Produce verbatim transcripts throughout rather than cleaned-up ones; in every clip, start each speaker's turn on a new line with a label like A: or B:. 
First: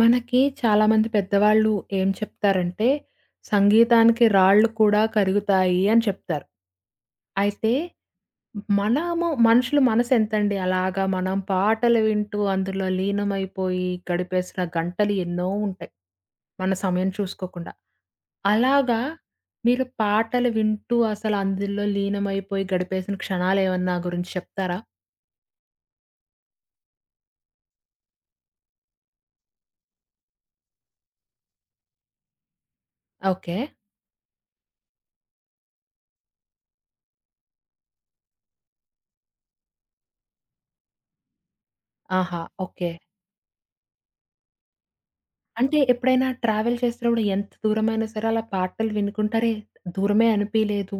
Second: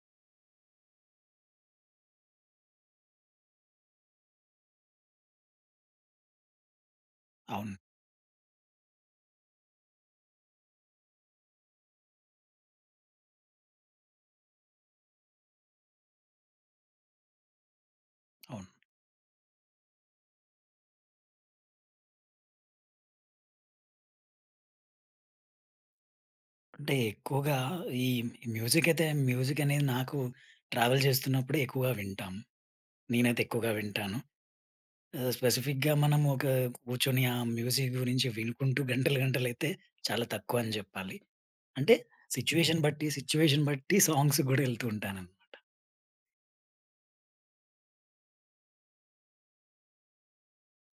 A: మనకి చాలామంది పెద్దవాళ్ళు ఏం చెప్తారంటే, సంగీతానికి రాళ్ళు కూడా కరుగుతాయి అని చెప్తారు. అయితే,
B: అవును.
A: మనము మనుషుల మనసెంతండి అలాగా మనం పాటలు వింటూ అందులో లీనమైపోయి గడిపేసిన గంటలు ఎన్నో ఉంటాయి. మన సమయం చూసుకోకుండా.
B: అవును.
A: అలాగా మీరు పాటలు వింటూ అసలు అందులో లీనమైపోయి గడిపేసిన క్షణాలేమన్నా గురించి చెప్తారా?
B: అంటే ఎక్కువగా ఈ మ్యూజిక్ అయితే మ్యూజిక్ అనేది నాకు ట్రావెల్ చేస్తున్నప్పుడే ఎక్కువగా వింటాం. నేనైతే
A: ఓకే.
B: ఎక్కువగా వింటాను. ఆహ్, స్పెసిఫిక్‌గా మనం ఒక కూర్చొని ఆ మ్యూజిక్ గురించి వినుకుంటూ గంటలు గంటలైతే చాలా తక్కువ అని జెప్పాలి. అంటే
A: ఆహా!
B: Situation
A: okay.
B: బట్టి, సిట్యుయేషన్ బట్టి సాంగ్స్ గూడా ఎళ్తూ ఉంటాననమాట.
A: అంటే ఎప్పుడైనా ట్రావెల్ చేసినప్పుడు ఎంత దూరమైనా సరే అలా పాటలు వినుకుంటారే దూరమే అనిపియలేదు.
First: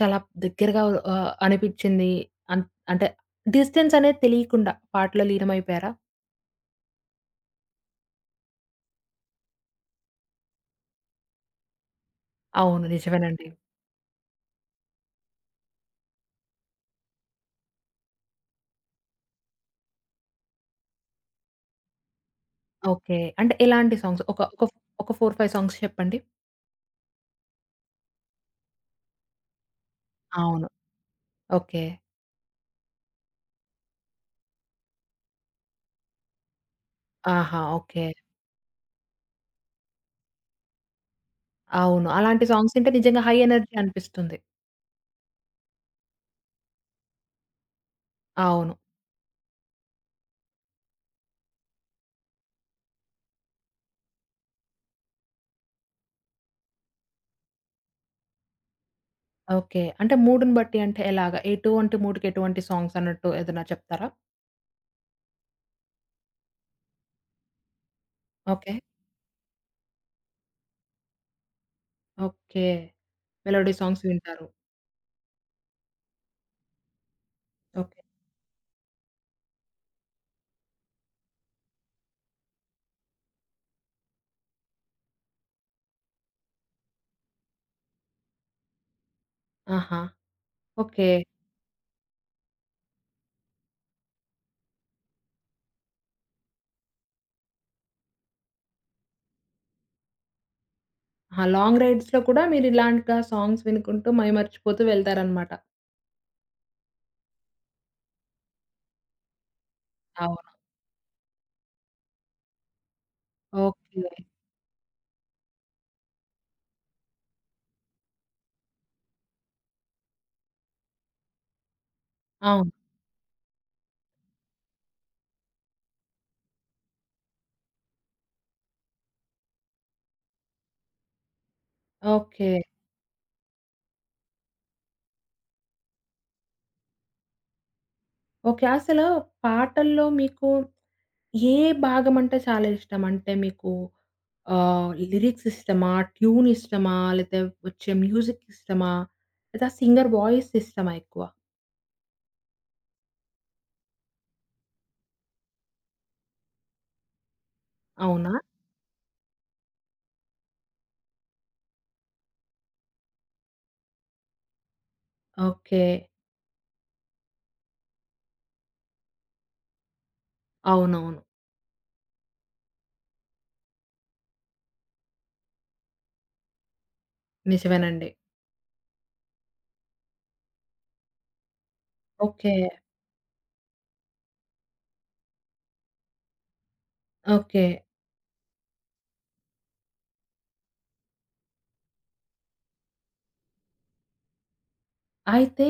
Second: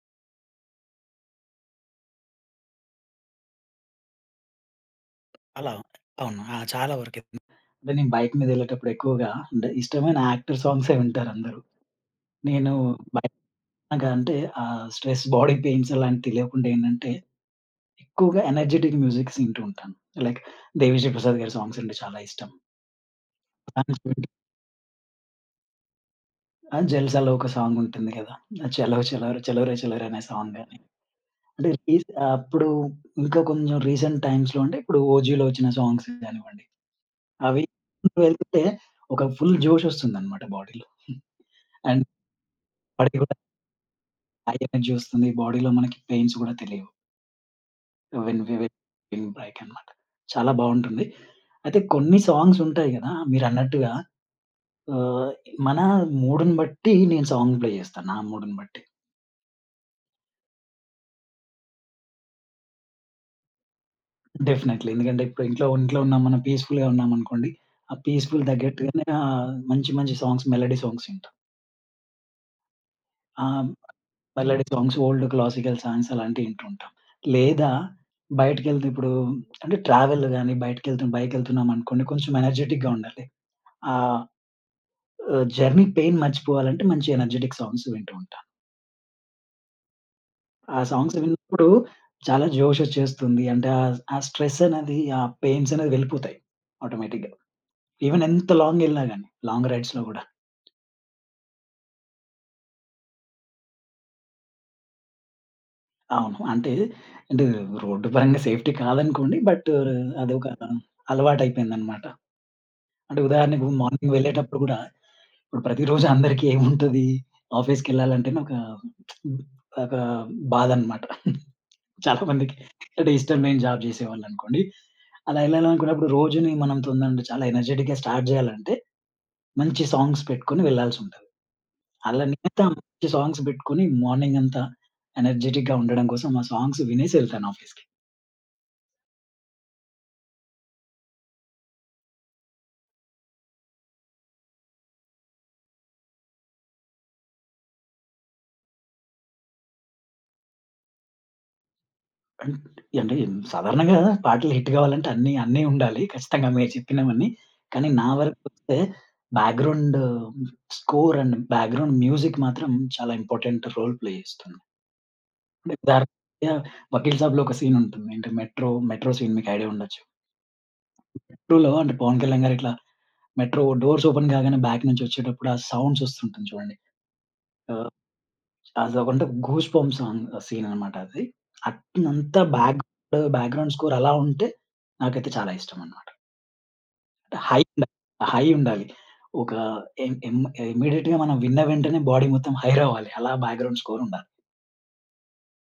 A: చాలా దగ్గరగా ఆహ్, అనిపిచ్చింది. అన్ అంటే డిస్టెన్స్ అనేది తెలియకుండా పాటలో
B: అలా
A: లీనమైపోయారా?
B: అవును. ఆ! చాలా వరకైతే. అంటే నేను బైక్ మీద ఎళ్ళేటప్పుడు ఎక్కువగా అంటే ఇష్టమైన యాక్టర్ సాంగ్సే వింటారందరూ. నేను
A: అవును. నిజమేనండి.
B: బైక్ అంటే ఆ స్ట్రెస్, బాడీ పెయిన్స్ అలాంటివి తెలియకుండా ఏంటంటే ఎక్కువగా ఎనర్జిటిక్ మ్యూజిక్స్ వింటూ ఉంటాను. లైక్ 'దేవిశ్రీ ప్రసాద్' గారి సాంగ్స్ అంటే చాలా ఇష్టం.
A: ఓకే. అంటే ఎలాంటి సాంగ్స్?
B: అండ్
A: ఒక ఒక ఒక నాలుగు, ఐదు సాంగ్స్ చెప్పండి.
B: ఆ! 'జల్సాలో' ఒక సాంగ్ ఉంటుంది కదా! ఆ 'చలో చలో చలోరే చలోరే' అనే సాంగ్
A: అవును.
B: గాని, అంటే
A: ఓకే.
B: రీస్ అప్పుడు ఇంకా కొంచెం రీసెంట్ టైమ్స్‌లో అంటే ఇప్పుడు 'ఓజీలో' వచ్చిన సాంగ్స్ కానివ్వండి,
A: ఆహా!
B: అవి
A: ఓకే.
B: వెళ్తుంటే ఒక ఫుల్ జోష్ వస్తుందన్నమాట బాడీలో. అండ్
A: అవును. అలాంటి సాంగ్స్ వింటే
B: బాడీకి
A: నిజంగా
B: కూడా
A: హై ఎనర్జీ అనిపిస్తుంది.
B: హై ఎనర్జీ వస్తుంది. బాడీలో మనకి పెయిన్స్ కూడా తెలియవు. వెన్ వి
A: అవును.
B: వెన్ విన్ బ్రేక్ అన్నమాట. చాలా బావుంటుంది. అయితే కొన్ని సాంగ్స్ ఉంటాయి కదా! మీరన్నట్టుగా ఆహ్, మన మూడ్‌ని బట్టి నేను సాంగ్ ప్లే చేస్తాను. నా మూడ్‌ని బట్టి.
A: ఓకే. అంటే మూడ్‌ని బట్టి అంటే ఎలాగా? ఎటువంటి మూడ్‌కి ఎటువంటి సాంగ్స్ అన్నట్టు ఏదైనా చెప్తారా?
B: డెఫినైట్‌లీ. ఎందుకంటే ఇప్పుడు ఇంట్లో ఇంట్లో ఉన్నాం మనం పీస్‌ఫుల్‌గా ఉన్నామనుకోండి. ఆ పీస్‌ఫుల్
A: ఓకే.
B: తగ్గట్టుగానే ఆహ్, మంచి మంచి సాంగ్స్ మెలోడీ సాంగ్స్ వింటాం.
A: ఓకే.
B: ఆ!
A: మెలోడీ సాంగ్స్ వింటారు.
B: Melody songs old classical songs అలాంటివి వింటుంటాం. లేదా
A: ఓకే.
B: బయటికెళ్తే ఇప్పుడు అంటే ట్రావెల్ గాని బయటికెళ్తు బైకెళ్తున్నాం అనుకోండి కొంచెం ఎనర్జిటిక్‌గా ఉండాలి. ఆ! జర్నీ పెయిన్ మర్చిపోవాలంటే మంచి ఎనర్జిటిక్ సాంగ్స్ వింటూ ఉంటా.
A: ఆహా!
B: ఆ
A: ఓకే.
B: సాంగ్స్ విన్నప్పుడు చాలా జోషొచ్చేస్తుంది. అంటే ఆహ్, ఆ స్ట్రెస్ అనేది, ఆ పెయిన్స్ అనేది వెళ్ళిపోతాయి ఆటోమేటిక్‌గా. ఈవెన్ ఎంత లాంగ్ ఎళ్ళినా గాని, లాంగ్ రైడ్స్‌లో గూడా.
A: ఆహా! లాంగ్ రైడ్స్‌లో కూడా మీరిలాంటిగా సాంగ్స్ వినుకుంటూ మైమర్చిపోతూ వెళ్తారనమాట.
B: అవును. అంటే, అంటే రోడ్డు పరంగా సేఫ్టీ కాదనుకోండి. బట్ అదొక
A: అవును.
B: అలవాటయిపోయిందనమాట. అంటే ఉదాహరణకు
A: ఓకే.
B: మార్నింగ్ వెళ్ళేటప్పుడు గూడా, ఇప్పుడు ప్రతిరోజు అందరికి ఏముంటది? ఆఫీస్‌కెళ్ళాలంటేనే ఒక ఒక బాధనమాట. చాలా మందికి
A: అవును.
B: అంటే ఇష్టం లేని జాబ్ చేసేవాళ్ళనుకోండి. అలా ఎళ్ళాలనుకున్నప్పుడు రోజుని మనం తొందరగా చాలా ఎనర్జిటిక్‌గా స్టార్ట్ చేయాలంటే మంచి సాంగ్స్ పెట్టుకొని వెళ్ళాల్సుంటది. అలా
A: ఓకే.
B: నేనైతే ఆ మంచి సాంగ్స్ పెట్టుకొని మార్నింగ్ అంతా ఎనర్జిటిక్‌గా ఉండడం కోసం ఆ సాంగ్స్ వినేసి ఎళ్తాను ఆఫీస్‌కి.
A: ఓకే. అసలు పాటల్లో మీకు ఏ భాగం అంటే చాలా ఇష్టం? అంటే మీకు ఆహ్, లిరిక్స్ ఇష్టమా? ట్యూన్ ఇష్టమా? లేతే వచ్చే మ్యూజిక్ ఇష్టమా? లేదా సింగర్ వాయిస్ ఇష్టమా ఎక్కువ?
B: అన్ అంటే సాధారణంగా పాటలు హిట్ కావాలంటే అన్నీ అన్నీ ఉండాలి. ఖచ్చితంగా మీరు చెప్పినవన్నీ. కానీ నా
A: అవునా?
B: వరకొస్తే background score and background music మాత్రం చాలా ఇంపార్టెంట్ రోల్ ప్లే చేస్తుంది.
A: ఓకే.
B: దారుణంగా 'వకీల్ సాబ్‌లో' ఒక సీన్ ఉంటుంది. ఏంటి మెట్రో, మెట్రో సీన్ మీకు ఐడియా ఉండొచ్చు.
A: అవునవును.
B: మెట్రోలో అంటే పవన్ కళ్యాణ్ గారు ఇట్లా మెట్రో డోర్స్ ఓపెన్ కాగానే బ్యాక్ నుంచి వచ్చేటప్పుడు ఆ సౌండ్స్ వస్తుంటుంది చూడండి. ఆహ్,
A: నిజమేనండి.
B: అదొకంటే గూస్ బంప్స్ సాంగ్ సీన్ అనమాట అది. అట్నంతా
A: ఓకే.
B: బ్యాక్ బ్యాక్‌గ్రౌండ్ స్కోర్ అలా ఉంటే నాకైతే చాలా ఇష్టం అనమాట. High
A: okay.
B: ఉండాలి. హై ఉండాలి. ఒక ఎం ఎం ఇమ్మీడియేట్‌గా మనం విన్న వెంటనే బాడీ మొత్తం హై రావాలి. అలా బ్యాక్‌గ్రౌండ్ స్కోర్ ఉండాలి.
A: అయితే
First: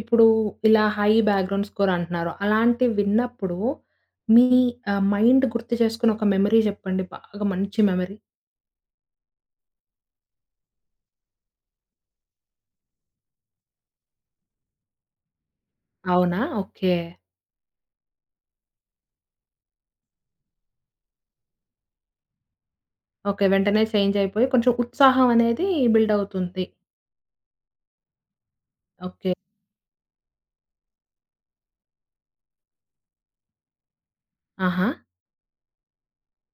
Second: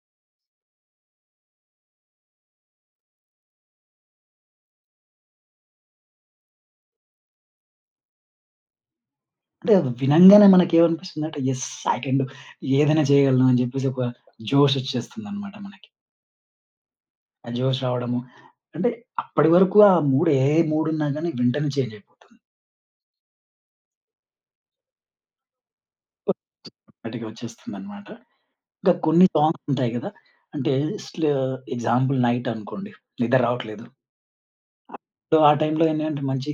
A: ఇప్పుడు ఇలా హై బ్యాక్‌గ్రౌండ్ స్కోర్ అంటున్నారు. అలాంటివి విన్నప్పుడు మీ ఆహ్, మైండ్ గుర్తు చేసుకున్న ఒక మెమరీ చెప్పండి. బాగా మంచి మెమరీ.
B: అంటే వినంగానే మనకేమనిపిస్తుందంటే యెస్! I can do. ఏదైనా చేయగలను అని జెప్పేసి ఒక జోషొచ్చేస్తుందనమాట మనకి.
A: అవునా? ఓకే.
B: ఆ జోష్ రావడము అంటే అప్పటి వరకు ఆ మూడ్ ఏ మూడున్నా గానీ వెంటనే చేంజ్ అయిపోతుంది.
A: ఓకే. వెంటనే చేంజ్ అయిపోయి కొంచెం ఉత్సాహం అనేది బిల్డ్ అవుతుంది.
B: ఆటోమేటిక్‌గా వచ్చేస్తుందనమాట. ఇంకా కొన్ని
A: ఓకే.
B: సాంగ్స్ ఉంటాయి గదా! అంటే స్ల ఎగ్జాంపుల్ నైట్ అనుకోండి. నిద్ర రావట్లేదు.
A: ఆహా!
B: సో, ఆ టైంలో ఏంటంటే మంచి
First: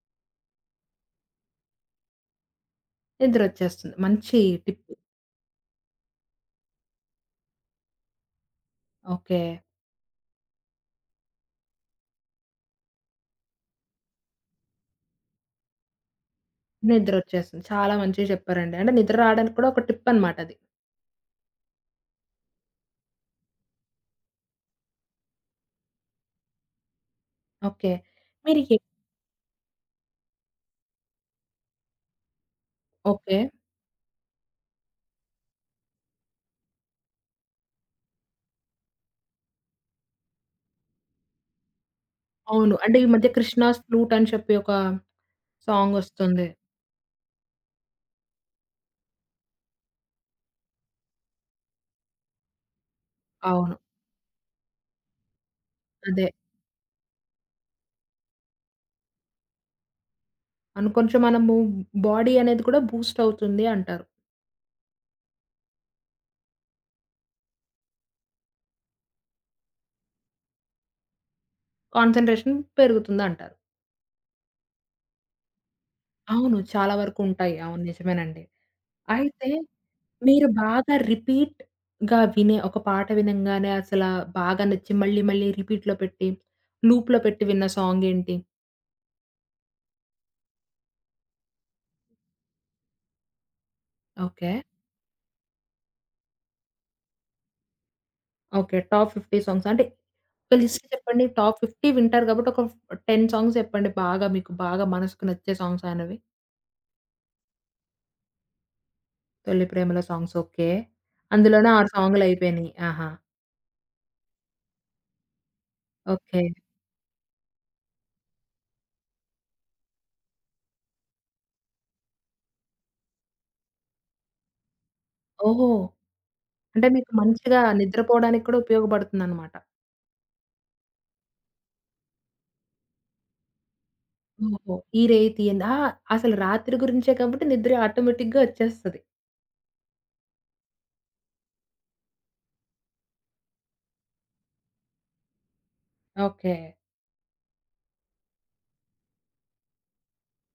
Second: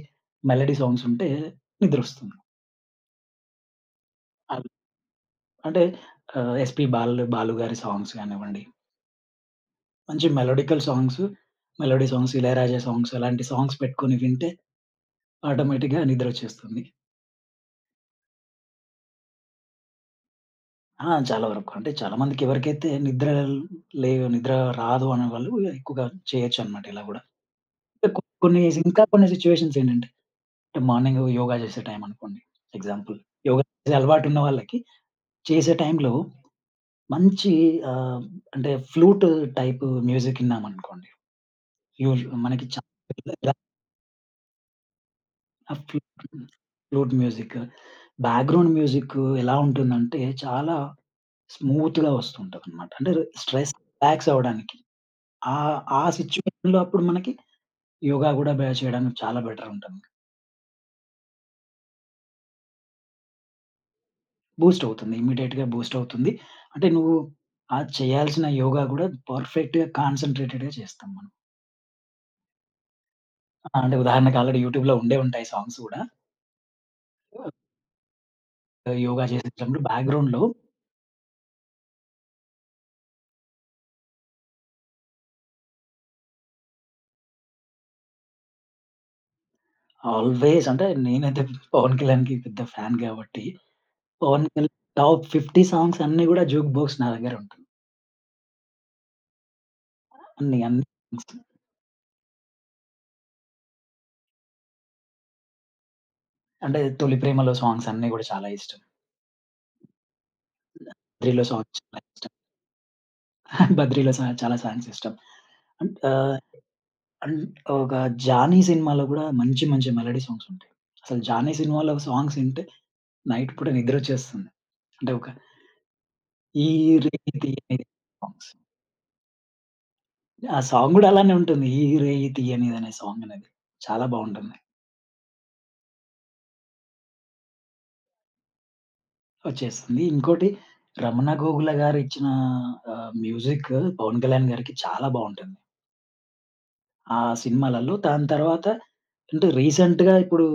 B: మెలోడీ సాంగ్స్ ఉంటే నిద్రొస్తుంది.
A: నిద్రొచ్చేస్తుంది. మంచి
B: అవి
A: టిప్.
B: అంటే ఆహ్, ఎస్‌పీ బాలు బాలు గారి సాంగ్స్ గానివ్వండి
A: ఓకే.
B: మంచి melodical songs, melody songs, 'Ilaiyaraaja' songs అలాంటి సాంగ్స్ పెట్టుకొని వింటే ఆటోమేటిక్‌గా నిద్రొచ్చేస్తుంది.
A: నిద్రొచ్చేస్తుంది. చాలా మంచిగా చెప్పారండి. అంటే నిద్ర రావడానికి కూడా ఒక టిప్ అనమాట అది.
B: ఆ! చాలా వరకు. అంటే చాలా మందికి ఎవరికైతే నిద్ర లే నిద్ర రాదు అనేవాళ్ళు ఎక్కువగా చేయొచ్చనమాట ఇలా గూడా.
A: ఓకే.
B: అంటే కొ
A: మీరు
B: కొన్ని
A: ఎ
B: ఇంకా కొన్ని సిట్యుయేషన్స్ ఏంటంటే అంటే మార్నింగ్ యోగా చేసే టైం అనుకోండి ఎగ్జాంపుల్.
A: ఓకే.
B: యోగా చేసే అలవాటున్న వాళ్ళకి చేసే టైంలో మంచి ఆహ్, అంటే ఫ్లూట్ టైప్ మ్యూజిక్ ఇన్నామనుకోండి. యూజు మనకి
A: అవును. అంటే ఈ మధ్య
B: చాలా
A: 'కృష్ణాస్ ఫ్లూట్' అని చెప్పి ఒక
B: ఆ! ఫ్లూట్
A: సాంగొస్తుంది.
B: Flute music. బ్యాక్‌గ్రౌండ్ మ్యూజిక్ ఎలా ఉంటుందంటే, చాలా స్మూత్‌గా వస్తుంటదనమాట. అంటే స్ట్రెస్
A: అవును.
B: రిలాక్స్ అవ్వడానికి. ఆహ్, ఆ
A: అదే.
B: సిట్యుయేషన్‌లో అప్పుడు మనకి యోగా గూడా బ చేయడానికి చాలా బెటర్ ఉంటుంది.
A: అను కొంచెం మనము బాడీ అనేది కూడా బూస్ట్ అవుతుంది అంటారు.
B: బూస్ట్ అవుతుంది. ఇమ్మీడియేట్‌గా బూస్ట్ అవుతుంది. అంటే నువ్వు ఆ చేయాల్సిన యోగా గూడా పర్ఫెక్ట్‌గా కాన్సంట్రేటెడ్‌గా చేస్తాం మనం.
A: కాన్సంట్రేషన్ పెరుగుతుందంటారు.
B: ఆ! అంటే ఉదాహరణకు ఆల్రెడీ యూట్యూబ్‌లో ఉండే ఉంటాయి సాంగ్స్ గూడా.
A: అవును. చాలా వరకు ఉంటాయి. అవును. నిజమేనండి.
B: యోగా
A: అయితే
B: చేసేటప్పుడు బ్యాక్‌గ్రౌండ్‌లో
A: మీరు బాగా రిపీట్‌గా వినే ఒక పాట వినంగానే అసలా బాగా నచ్చి మళ్ళీ మళ్ళీ రిపీట్‌లో పెట్టి లూప్‌లో పెట్టి విన్న సాంగ్ ఏంటి?
B: ఆల్‌వేస్ అంటే నేనైతే 'పవన్ కళ్యాణ్‌కి' పెద్ద ఫ్యాన్ గాబట్టి పవన్
A: ఓకే.
B: కళ్యాణ్ టాప్ యాభై సాంగ్స్ అన్నీ గూడా జూక్ బాక్స్ నా దగ్గర ఉంటుంది.
A: ఓకే. టాప్ యాభై సాంగ్స్ అంటే ఒక
B: అన్ని, అన్ని
A: లిస్ట్ చెప్పండి.
B: సాంగ్స్.
A: టాప్ యాభై వింటారు కాబట్టి ఒక పది సాంగ్స్ చెప్పండి. బాగా మీకు బాగా మనసుకు నచ్చే సాంగ్స్ అయినవి.
B: అంటే 'తొలి ప్రేమలో' సాంగ్స్ అన్నీ గూడా చాలా ఇష్టం.
A: 'తొలి ప్రేమలో' సాంగ్స్ ఓకే.
B: 'బద్రిలో'
A: అందులోనే
B: సాంగ్స్
A: ఆరు
B: చాలా
A: సాంగులు
B: ఇష్టం.
A: అయిపోయినాయి. ఆహా!
B: 'బద్రిలో' సా చాలా సాంగ్స్ ఇష్టం. అంట్ ఆహ్,
A: ఓకే.
B: అండ్ ఒక 'జానీ' సినిమాలో గూడా మంచి, మంచి మెలోడీ సాంగ్స్ ఉంటాయి. అసలు 'జానీ' సినిమాలో సాంగ్స్ వింటే నైట్ పూట నిద్రొచ్చేస్తుంది. అంటే ఒక
A: ఓహో!
B: 'ఈ
A: అంటే మీకు
B: రేయి
A: మంచిగా
B: తీయనిది'
A: నిద్రపోవడానికి
B: సాంగ్స్.
A: కూడా ఉపయోగపడుతుందనమాట.
B: ఆ సాంగ్ గూడా అలానే ఉంటుంది. 'ఈ రేయి తీయనిదనే' సాంగ్ అనేది. చాలా బావుంటుంది.
A: ఓహో! ఈ రేయి తీయండి. ఆ! అసలు రాత్రి గురించే కాబట్టి నిద్ర ఆటోమేటిక్‌గా వచ్చేస్తది.
B: వచ్చేసింది. ఇంకోటి 'రమణ గోగుల' గారిచ్చిన ఆహ్, మ్యూజిక్ 'పవన్ కళ్యాణ్' గారికి చాలా బావుంటుంది.
A: ఓకే.
B: ఆ సినిమాలలో. దాని తర్వాత అంటే రీసెంట్‌గా ఇప్పుడు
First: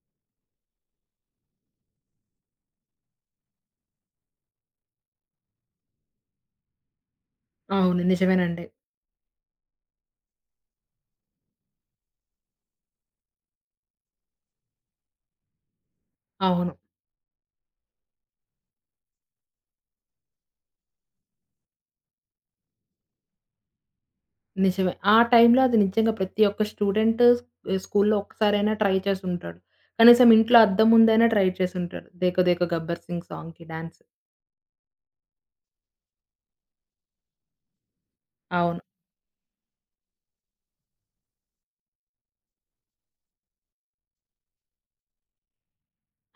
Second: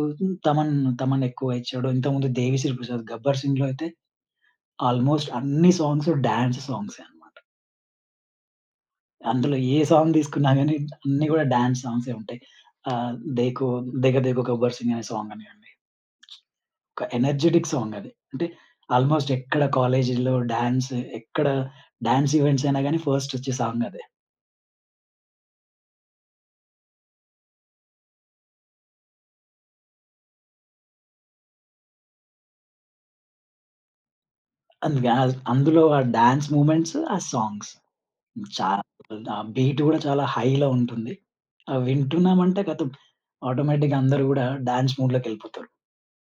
B: తమన్, తమన్ ఎక్కువ ఇచ్చాడు. ఇంతకుముందు 'దేవిశ్రీ ప్రసాద్', 'గబ్బర్ సింగ్'లో అయితే ఆల్మోస్ట్ అన్ని సాంగ్స్ డాన్స్ సాంగ్సే అన్నమాట.
A: అవును. నిజమేనండి.
B: అందులో ఏ సాంగ్ తీసుకున్నా గాని అన్నీ కూడా డాన్స్ సాంగ్సే ఉంటాయి. ఆహ్, 'దేఖో దేఖ దేఖో గబ్బర్ సింగ్' అనే సాంగ్ అనియండి.
A: అవును.
B: ఒక ఎనర్జిటిక్ సాంగ్ అది. అంటే ఆల్‌మోస్ట్ ఎక్కడ కాలేజీలో డాన్స్ ఎక్కడ డాన్స్ ఈవెంట్స్ అయినా గాని ఫస్ట్ వచ్చే సాంగ్ అదే.
A: నిజమే. ఆ టైంలో అది నిజంగా ప్రతి ఒక్క స్టూడెంట్ స్కూల్లో ఒక్కసారైనా ట్రై చేసుంటాడు. కనీసం ఇంట్లో అద్దం ముందైనా ట్రై చేసుంటాడు. 'దేఖో దేఖో గబ్బర్ సింగ్' సాంగ్‌కి డాన్స్.
B: అందుకే ఆహ్, అందులో ఆ డాన్స్ మూవ్‌మెంట్స్, ఆ సాంగ్స్
A: అవును.
B: చాలా ఆ బీట్ గూడా చాలా హైలో ఉంటుంది. అవి వింటున్నామంటే ఖతం ఆటోమేటిక్‌గా అందరూ గూడా డాన్స్ మూడ్‌లోకెళ్ళిపోతారు.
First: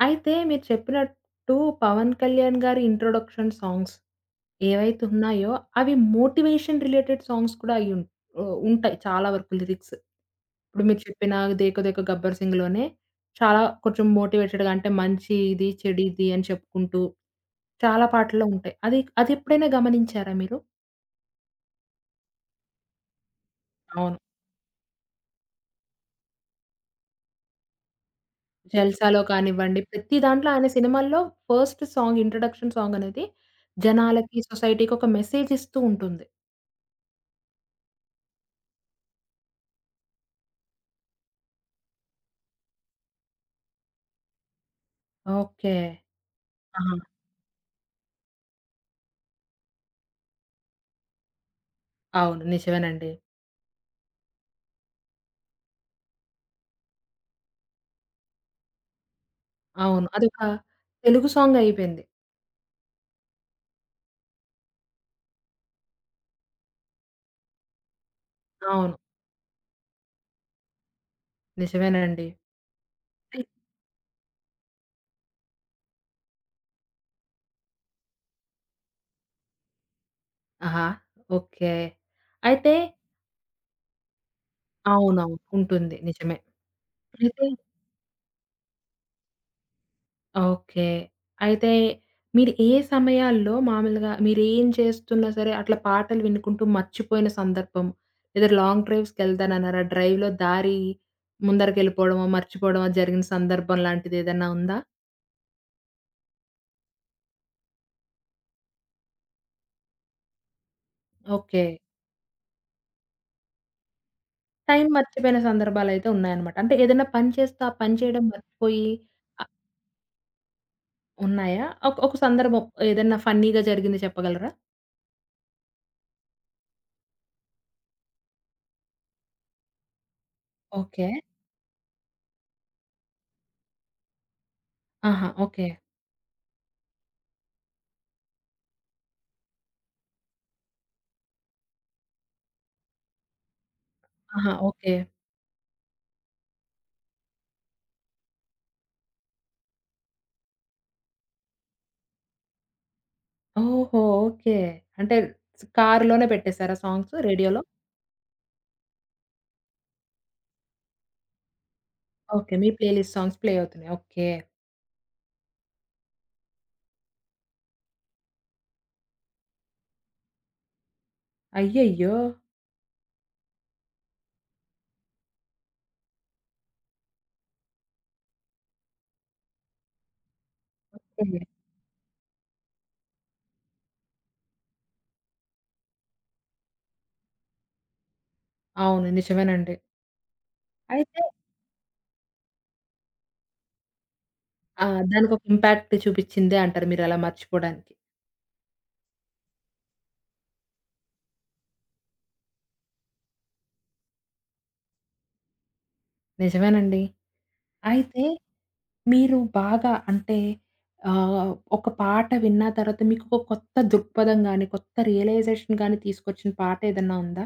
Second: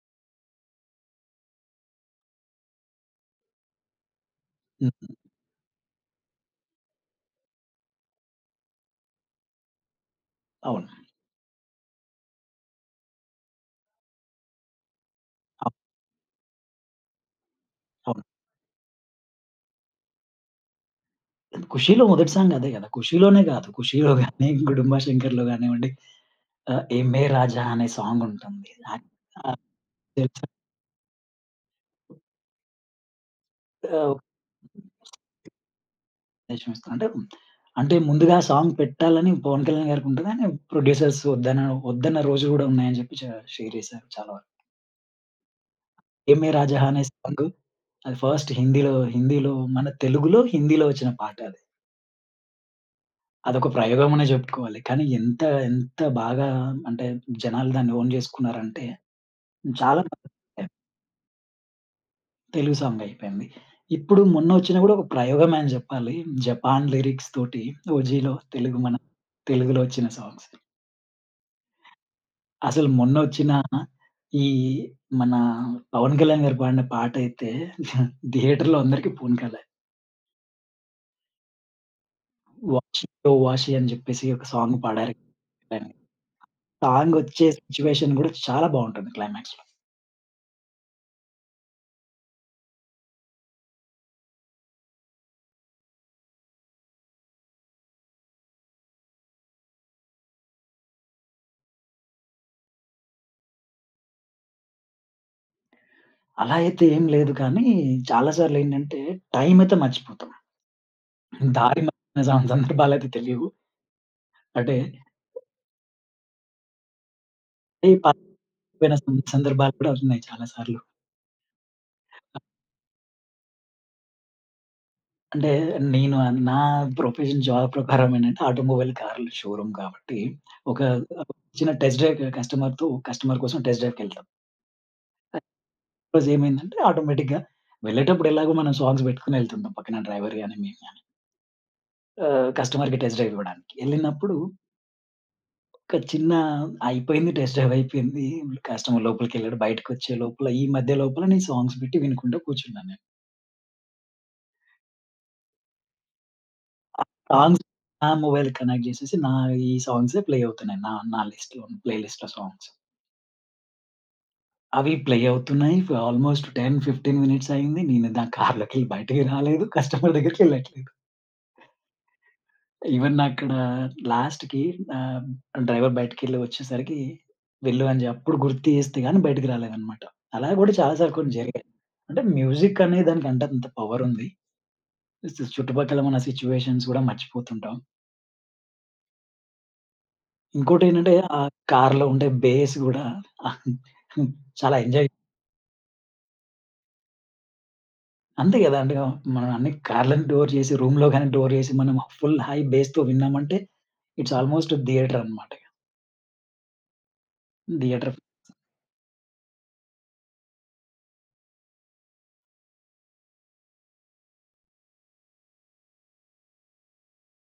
A: అయితే మీరు చెప్పినట్టు 'పవన్ కళ్యాణ్' గారి ఇంట్రొడక్షన్ సాంగ్స్ ఏవైతే
B: హ్మ్.
A: ఉన్నాయో అవి మోటివేషన్ రిలేటెడ్ సాంగ్స్ కూడా అయ్యుం ఆహ్, ఉంటాయి చాలా వరకు లిరిక్స్. ఇప్పుడు
B: అవును.
A: మీరు చెప్పిన 'దేకో దేకో గబ్బర్ సింగ్‌లోనే' చాలా కొంచెం మోటివేటెడ్‌గా అంటే మంచి ఇది,
B: అవును.
A: చెడిది అని చెప్పుకుంటూ చాలా
B: అవ్- అవును.
A: పాటల్లో ఉంటాయి. అది అదెప్పుడైనా గమనించారా మీరు?
B: 'ఖుషీలో' మొదటి సాంగ్ అదే గదా! 'ఖుషీలోనే' గాదు 'ఖుషీలో'
A: అవును.
B: గాని 'గుడుంబా శంకర్‌లో' గానివ్వండి ఆహ్, 'ఏ మే రాజా' అనే సాంగ్ ఉంటుంది. ఆహ్,
A: 'జల్సాలో' కానివ్వండి, ప్రతి
B: తెలుసా?
A: దాంట్లో ఆయన సినిమాల్లో ఫస్ట్ సాంగ్ ఇంట్రొడక్షన్ సాంగ్ అనేది
B: ఆహ్
A: జనాలకి, సొసైటీకి ఒక మెసేజ్ ఇస్తూ ఉంటుంది.
B: నిజమేస్తా. అంటే, అంటే ముందుగా సాంగ్ పెట్టాలని 'పవన్ కళ్యాణ్' గారికుంటది. ఆయన ప్రొడ్యూసర్స్ వద్దన వద్దన్న రోజులు గూడా ఉన్నాయని జెప్పి చా షేర్ జేశారు చాలా వరకు.
A: ఓకే.
B: 'ఏమే రాజహా'
A: ఆహా!
B: అనే సాంగ్ అది ఫస్ట్ హిందీలో, హిందీలో మన తెలుగులో, హిందీలో వచ్చిన పాట అది.
A: అవును. నిజమేనండి.
B: అదొక ప్రయోగం అనే జెప్పుకోవాలి. కానీ ఎంత, ఎంత బాగా అంటే జనాలు దాన్ని ఓన్ జేసుకున్నారంటే చాలా
A: అవును.
B: బాగా
A: అదొక తెలుగు సాంగ్ అయిపోయింది.
B: తెలుగు సాంగ్ అయిపోయింది. ఇప్పుడు మొన్నొచ్చినా గూడా ఒక ప్రయోగమే అని జెప్పాలి. జపాన్ లిరిక్స్ తోటి 'ఓజీలో' తెలుగు మన
A: అవును.
B: తెలుగులో వచ్చిన సాంగ్స్.
A: నిజమేనండి.
B: అసలు
A: అయి
B: మొన్నొచ్చిన ఈ మన 'పవన్ కళ్యాణ్' గారు పాడిన పాటైతే థియేటర్‌లో అందరికి పూనుకలే.
A: ఆహా! ఓకే. అయితే
B: 'వాషి ఓ వాషి' అని చెప్పేసి ఒక సాంగ్ పాడారు.
A: అవునవును.
B: కానీ
A: ఉంటుంది. నిజమే. అయితే
B: సాంగొచ్చే సిట్యుయేషన్ గూడా చాలా బావుంటుంది క్లైమాక్స్‌లో.
A: ఓకే. అయితే మీరు ఏ సమయాల్లో మామూలుగా మీరేం చేస్తున్నా సరే అట్లా పాటలు వినుకుంటూ మర్చిపోయిన సందర్భం లేదా లాంగ్ డ్రైవ్స్‌కెళ్తానన్నారా? డ్రైవ్‌లో దారి ముందరకెళ్ళిపోవడమో, మర్చిపోవడమో జరిగిన సందర్భం లాంటిదేదన్నా ఉందా?
B: అలా అయితే ఏం లేదు కానీ చాలా సార్లేంటంటే టైమయితే మర్చిపోతాం.
A: ఓకే.
B: దారి మళ్ళిన సం సందర్భాలయితే తెలియవు. అంటే
A: టైం మర్చిపోయిన సందర్భాలయితే ఉన్నాయన్నమాట. అంటే ఏదైనా పని చేస్తూ ఆ
B: ఈ
A: పని
B: పా
A: చేయడం మర్చిపోయి
B: పోయిన సం సందర్భాలు కూడా ఉన్నాయి చాలా సార్లు.
A: ఉన్నాయా? ఒక ఒక సందర్భం ఏదన్నా ఫన్నీగా జరిగింది చెప్పగలరా?
B: అంటే నేను ఆహ్, నా ప్రొఫెషన్ జాబ్ ప్రకారం ఏంటంటే ఆటోమొబైల్ కార్ల షోరూమ్ కాబట్టి, ఒక
A: ఓకే.
B: చిన్న టెస్ట్ డ్రైవ్ కస్టమర్‌తో కస్టమర్ కోసం టెస్ట్ డ్రైవ్‌కెళ్తాం.
A: ఆహా! ఓకే.
B: ఈరోజు ఏమైందంటే ఆటోమేటిక్‌గా వెళ్ళేటప్పుడు ఎలాగో మనం సాంగ్స్ పెట్టుకొని ఎళ్తుంటాం. పక్కన డ్రైవర్ గాని, మేము గాని. ఆహ్, కస్టమర్‌కి టెస్ట్ డ్రైవ్ ఇవ్వడానికి. ఎళ్ళినప్పుడు
A: ఆహా! ఓకే.
B: ఒక చిన్న అయిపోయింది టెస్ట్ డ్రైవ్ అయిపోయింది. కస్టమర్ లోపలికెళ్ళాడు. బయటకొచ్చే లోపల ఈ మధ్య లోపల నేను సాంగ్స్ పెట్టి వినుకుంటూ కూర్చున్నాను నేను.
A: ఓహో! ఓకే. అంటే కారులోనే పెట్టేసారా
B: ఆ
A: సాంగ్స్ రేడియోలో?
B: సాంగ్స్ నా మొబైల్ కనెక్ట్ చేసేసి నా ఈ సాంగ్సే ప్లే అవుతున్నాయి. నా నా లిస్ట్‌లో ప్లే లిస్ట్‌లో
A: ఓకే.
B: సాంగ్స్.
A: మీ ప్లే లిస్ట్ సాంగ్స్ ప్లే అవుతున్నాయి. ఓకే.
B: అవి ప్లే అవుతున్నాయి. ఫ ఆల్మోస్ట్ పది, పదిహేను మినిట్స్ అయింది. నేను నా కార్‌లోకెళ్ళి బయటికి రాలేదు. కస్టమర్ దగ్గరికెళ్ళట్లేదు.
A: అయ్యయ్యో!
B: ఈవెన్ అక్కడ లాస్ట్‌కి ఆహ్, డ్రైవర్ బయటికెళ్ళి వచ్చేసరికి వెళ్ళు అని చెప్పి అప్పుడు గుర్తు చేస్తే గాని బయటికి రాలేదనమాట. అలా కూడా చాలా సార్లు కొన్ని
A: ఓకే.
B: జరిగాయి. అంటే మ్యూజిక్ అనే దానికి అంటే అంత పవర్ ఉంది. సు చుట్టుపక్కల మన సిట్యుయేషన్స్ కూడా మర్చిపోతుంటాం.
A: అవును. నిజమేనండి.
B: ఇంకోటేంటంటే
A: అయితే
B: ఆ కార్‌లో ఉండే బేస్ గూడా చాలా
A: ఆ!
B: ఎంజాయ్
A: దానికొక ఇంపాక్ట్ చూపిచ్చిందే అంటారు మీరలా మర్చిపోడానికి.
B: అంతే గదా! అండి. ఆహ్, మనం అన్ని కార్‌లని డోర్ జేసి, రూమ్‌లో గాని డోర్ జేసి, మనం ఫుల్ హై బేస్‌తో విన్నామంటే, ఇట్స్ ఆల్‌మోస్ట్ థియేటర్ అనమాట.
A: నిజమేనండి.
B: థియేటర్
A: అయితే మీరు బాగా అంటే ఆహ్, ఒక పాట విన్న తర్వాత మీకొక కొత్త దృక్పథం గాని, కొత్త రియలైజేషన్ గాని తీసుకొచ్చిన పాట ఏదన్నా ఉందా?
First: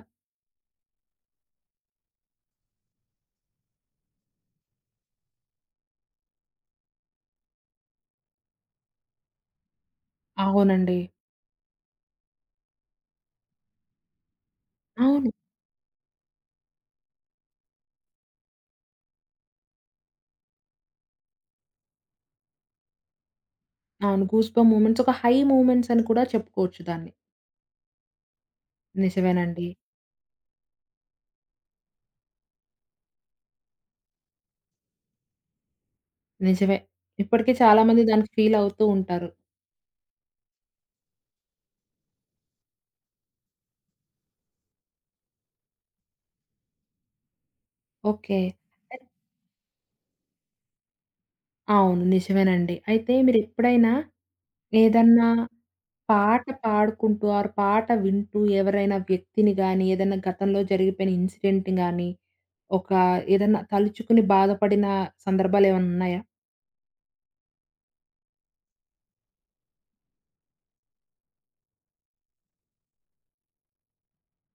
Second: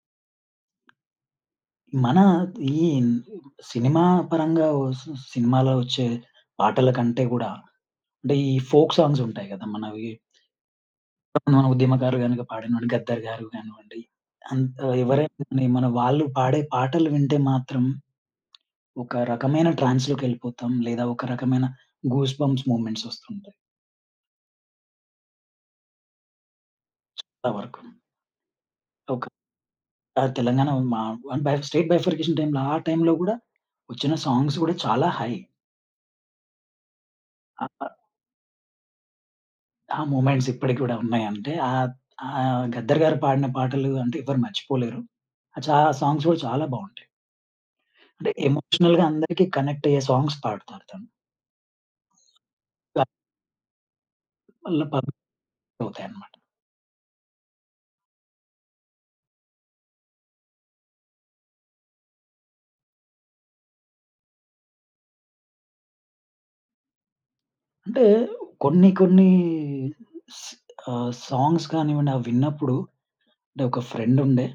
B: మన ఈ సినిమా పరంగా ఒస్ సినిమాలో ఒచ్చే పాటల కంటే గూడా అంటే ఈ ఫోక్ సాంగ్స్ ఉంటాయి గదా! మనవి
A: అవునండి.
B: మన ఉద్యమకారులు గనుక పాడినటువంటి 'గద్దర్' గారు గానివ్వండి, అంత
A: అవును.
B: ఎవరైనా గాని మన వాళ్ళు పాడే పాటలు వింటే మాత్రం ఒక రకమైన ట్రాన్స్‌లోకెళ్ళిపోతాం. లేదా ఒక రకమైన గూస్ బంప్స్ మూవ్‌మెంట్స్ ఒస్తుంటాయి.
A: అవును. 'గూస్‌బంప్' మూమెంట్స్ ఒక హై మూమెంట్స్ అని కూడా చెప్పుకోవచ్చు దాన్ని.
B: నా వరకు. ఒక
A: నిజమేనండి.
B: ఆ! తెలంగాణ మా బై స్టేట్ బైఫర్కేషన్ టైమ్‌లో ఆ టైమ్‌లో గూడా వచ్చిన సాంగ్స్ గూడా చాలా హై.
A: నిజమే. ఇప్పటికి చాలా
B: ఆ!
A: మంది దానికి ఫీల్ అవుతూ ఉంటారు.
B: ఆ మూమెంట్స్ ఇప్పటికి గూడా ఉన్నాయంటే ఆహ్, ఆహ్, 'గద్దర్' గారు పాడిన పాటలు అంటే ఎవరు మర్చిపోలేరు. ఆ చా సాంగ్స్ గూడా చాలా బావుంటాయి. అంటే
A: ఓకే.
B: ఎమోషనల్‌గా అందరికి కనెక్ట్ అయ్యే సాంగ్స్ పాడుతారు తను.
A: అవును. నిజమేనండి. అయితే మీరెప్పుడైనా
B: దానివల్ల
A: ఏదన్నా
B: పబ్లిక్ అవుతాయన్నమాట.
A: పాట పాడుకుంటూ ఆర్ పాట వింటూ ఎవరైనా వ్యక్తిని గాని, ఏదైనా గతంలో జరిగిపోయిన ఇన్సిడెంట్‌ని గాని, ఒక ఏదన్నా తలుచుకుని బాధపడిన సందర్భాలేమన్నా ఉన్నాయా?
B: అంటే కొన్ని కొన్ని స్ ఆహ్, సాంగ్స్ కానివ్వండి అవి విన్నప్పుడు అంటే ఒక ఫ్రెండ్ ఉండే.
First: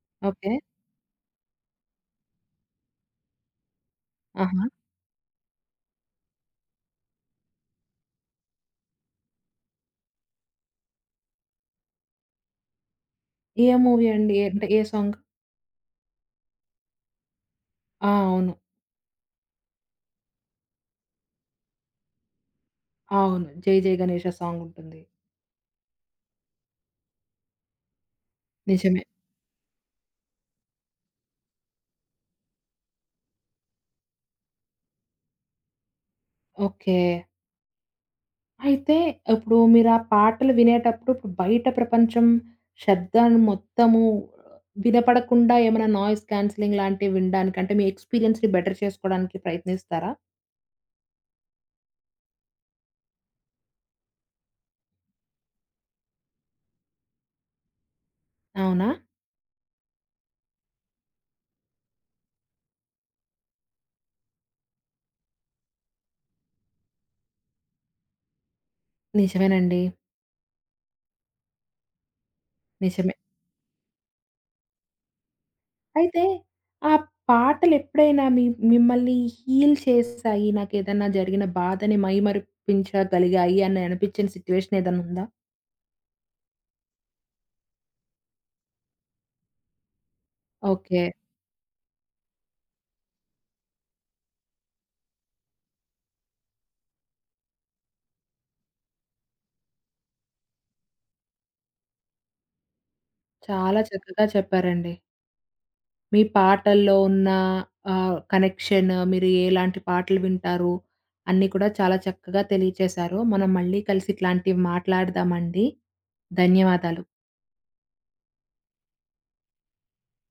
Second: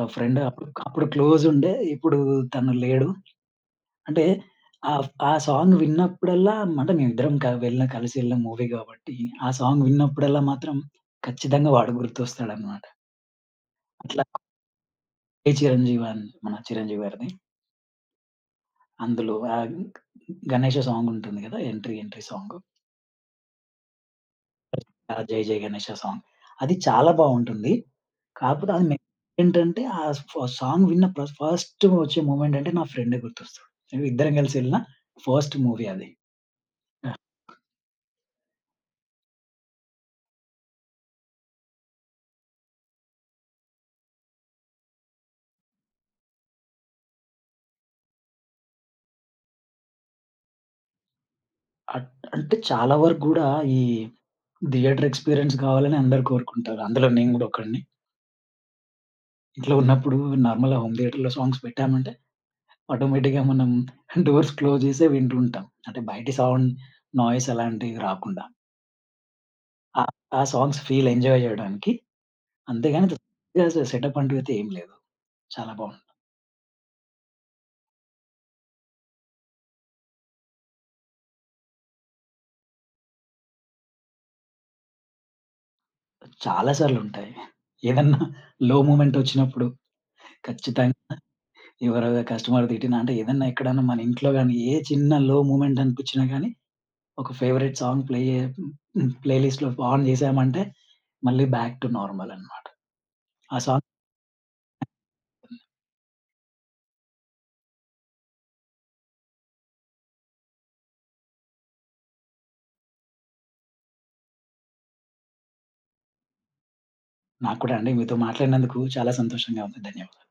B: ఆ ఫ్రెండ్
A: ఓకే.
B: అప్పుడు అప్పుడు క్లోజ్ ఉండే. ఇప్పుడు తను లేడు. అంటే
A: ఆహా!
B: ఆహ్, ఆ సాంగ్ విన్నప్పుడల్లా అంటే మేమిద్దరం క వెళ్ళిన కలిసి వెళ్ళిన మూవీ గాబట్టి, ఆ సాంగ్ విన్నప్పుడల్లా మాత్రం ఖచ్చితంగా వాడు గుర్తొస్తాడనమాట.
A: ఏ మూవీ
B: అట్లా
A: అండి? ఏ- అంటే ఏ సాంగ్?
B: 'ఏ చిరంజీవి' అని మన 'చిరంజీవి' గారిది.
A: ఆ! అవును.
B: అందులో ఆహ్, 'గణేష' సాంగ్ ఉంటుంది గదా! Entry entry song.
A: అవును. 'జై జై గణేష' సాంగ్ ఉంటుంది.
B: ఆ 'జై జై గణేష' సాంగ్. అది చాలా బావుంటుంది. కాకపోతే అది మె-
A: నిజమే.
B: ఏంటంటే ఆ ఫ సాంగ్ విన్న ప్ర ఫస్ట్ వచ్చే మూమెంట్ అంటే నా ఫ్రెండే గుర్తొస్తాడు. ఇద్దరం కలిసి వెళ్ళిన ఫస్ట్ మూవీ అది.
A: ఓకే. అయితే ఇప్పుడు మీరు ఆ పాటలు వినేటప్పుడు ఇప్పుడు బయట ప్రపంచం శబ్దాన్ని మొత్తము వినపడకుండా ఏమైనా నాయిస్ క్యాన్సెలింగ్ లాంటివి వినడానికి అంటే మీ ఎక్స్‌పీరియన్స్‌ని బెటర్ చేసుకోవడానికి ప్రయత్నిస్తారా?
B: అట్ అంటే చాలా వరకు గూడా ఈ థియేటర్ ఎక్స్‌పీరియన్స్ గావాలని అందరూ కోరుకుంటారు. అందులో నేను గూడా ఒకడిని.
A: అవునా?
B: ఇంట్లో ఉన్నప్పుడు నార్మల్‌గా హోమ్ థియేటర్‌లో సాంగ్స్ పెట్టామంటే ఆటోమేటిక్‌గా మనం డోర్స్ క్లోజ్ చేసే వింటూ ఉంటాం. అంటే బయటి సౌండ్, నాయిస్ అలాంటివి రాకుండా.
A: నిజమేనండి.
B: ఆ ఆ సాంగ్స్ ఫీల్ ఎంజాయ్ జేయడానికి. అంతేగాని
A: నిజమే.
B: అసలు సెటప్ అంటూ అయితే ఏం లేదు. చాలా బావుం
A: అయితే ఆ పాటలెప్పుడైనా మీ మిమ్మల్ని హీల్ చేశాయి, నాకేదన్నా జరిగిన బాధని మైమరిపించగలిగాయి అని అనిపించిన సిట్యుయేషన్ ఏదన్నా ఉందా?
B: చాలా సార్లుంటాయి. ఏదన్నా లో మూమెంట్ వచ్చినప్పుడు
A: ఓకే.
B: ఖచ్చితంగా ఎవరో కస్టమర్ తిట్టినా అంటే ఏదన్నా ఎక్కడన్నా మన ఇంట్లో గాని ఏ చిన్న లో మూమెంట్ అనిపించినా గాని ఒక ఫేవరెట్ సాంగ్ ప్లే జే హ్మ్. ప్లే లిస్ట్‌లో ఆన్ జేశామంటే మళ్ళీ బ్యాక్ టు నార్మల్ అనమాట. ఆ
A: చాలా
B: సాంగ్
A: చక్కగా చెప్పారండి. మీ పాటల్లో ఉన్న ఆహ్, కనెక్షన్, మీరు ఎలాంటి పాటలు వింటారు, అన్నీ కూడా చాలా చక్కగా తెలియచేశారు. మనం మళ్ళీ కలిసి ఇట్లాంటివి మాట్లాడదామండి. ధన్యవాదాలు.
B: నాకు కూడా అండి మీతో మాట్లాడినందుకు చాలా సంతోషంగా ఉంది. ధన్యవాదాలు.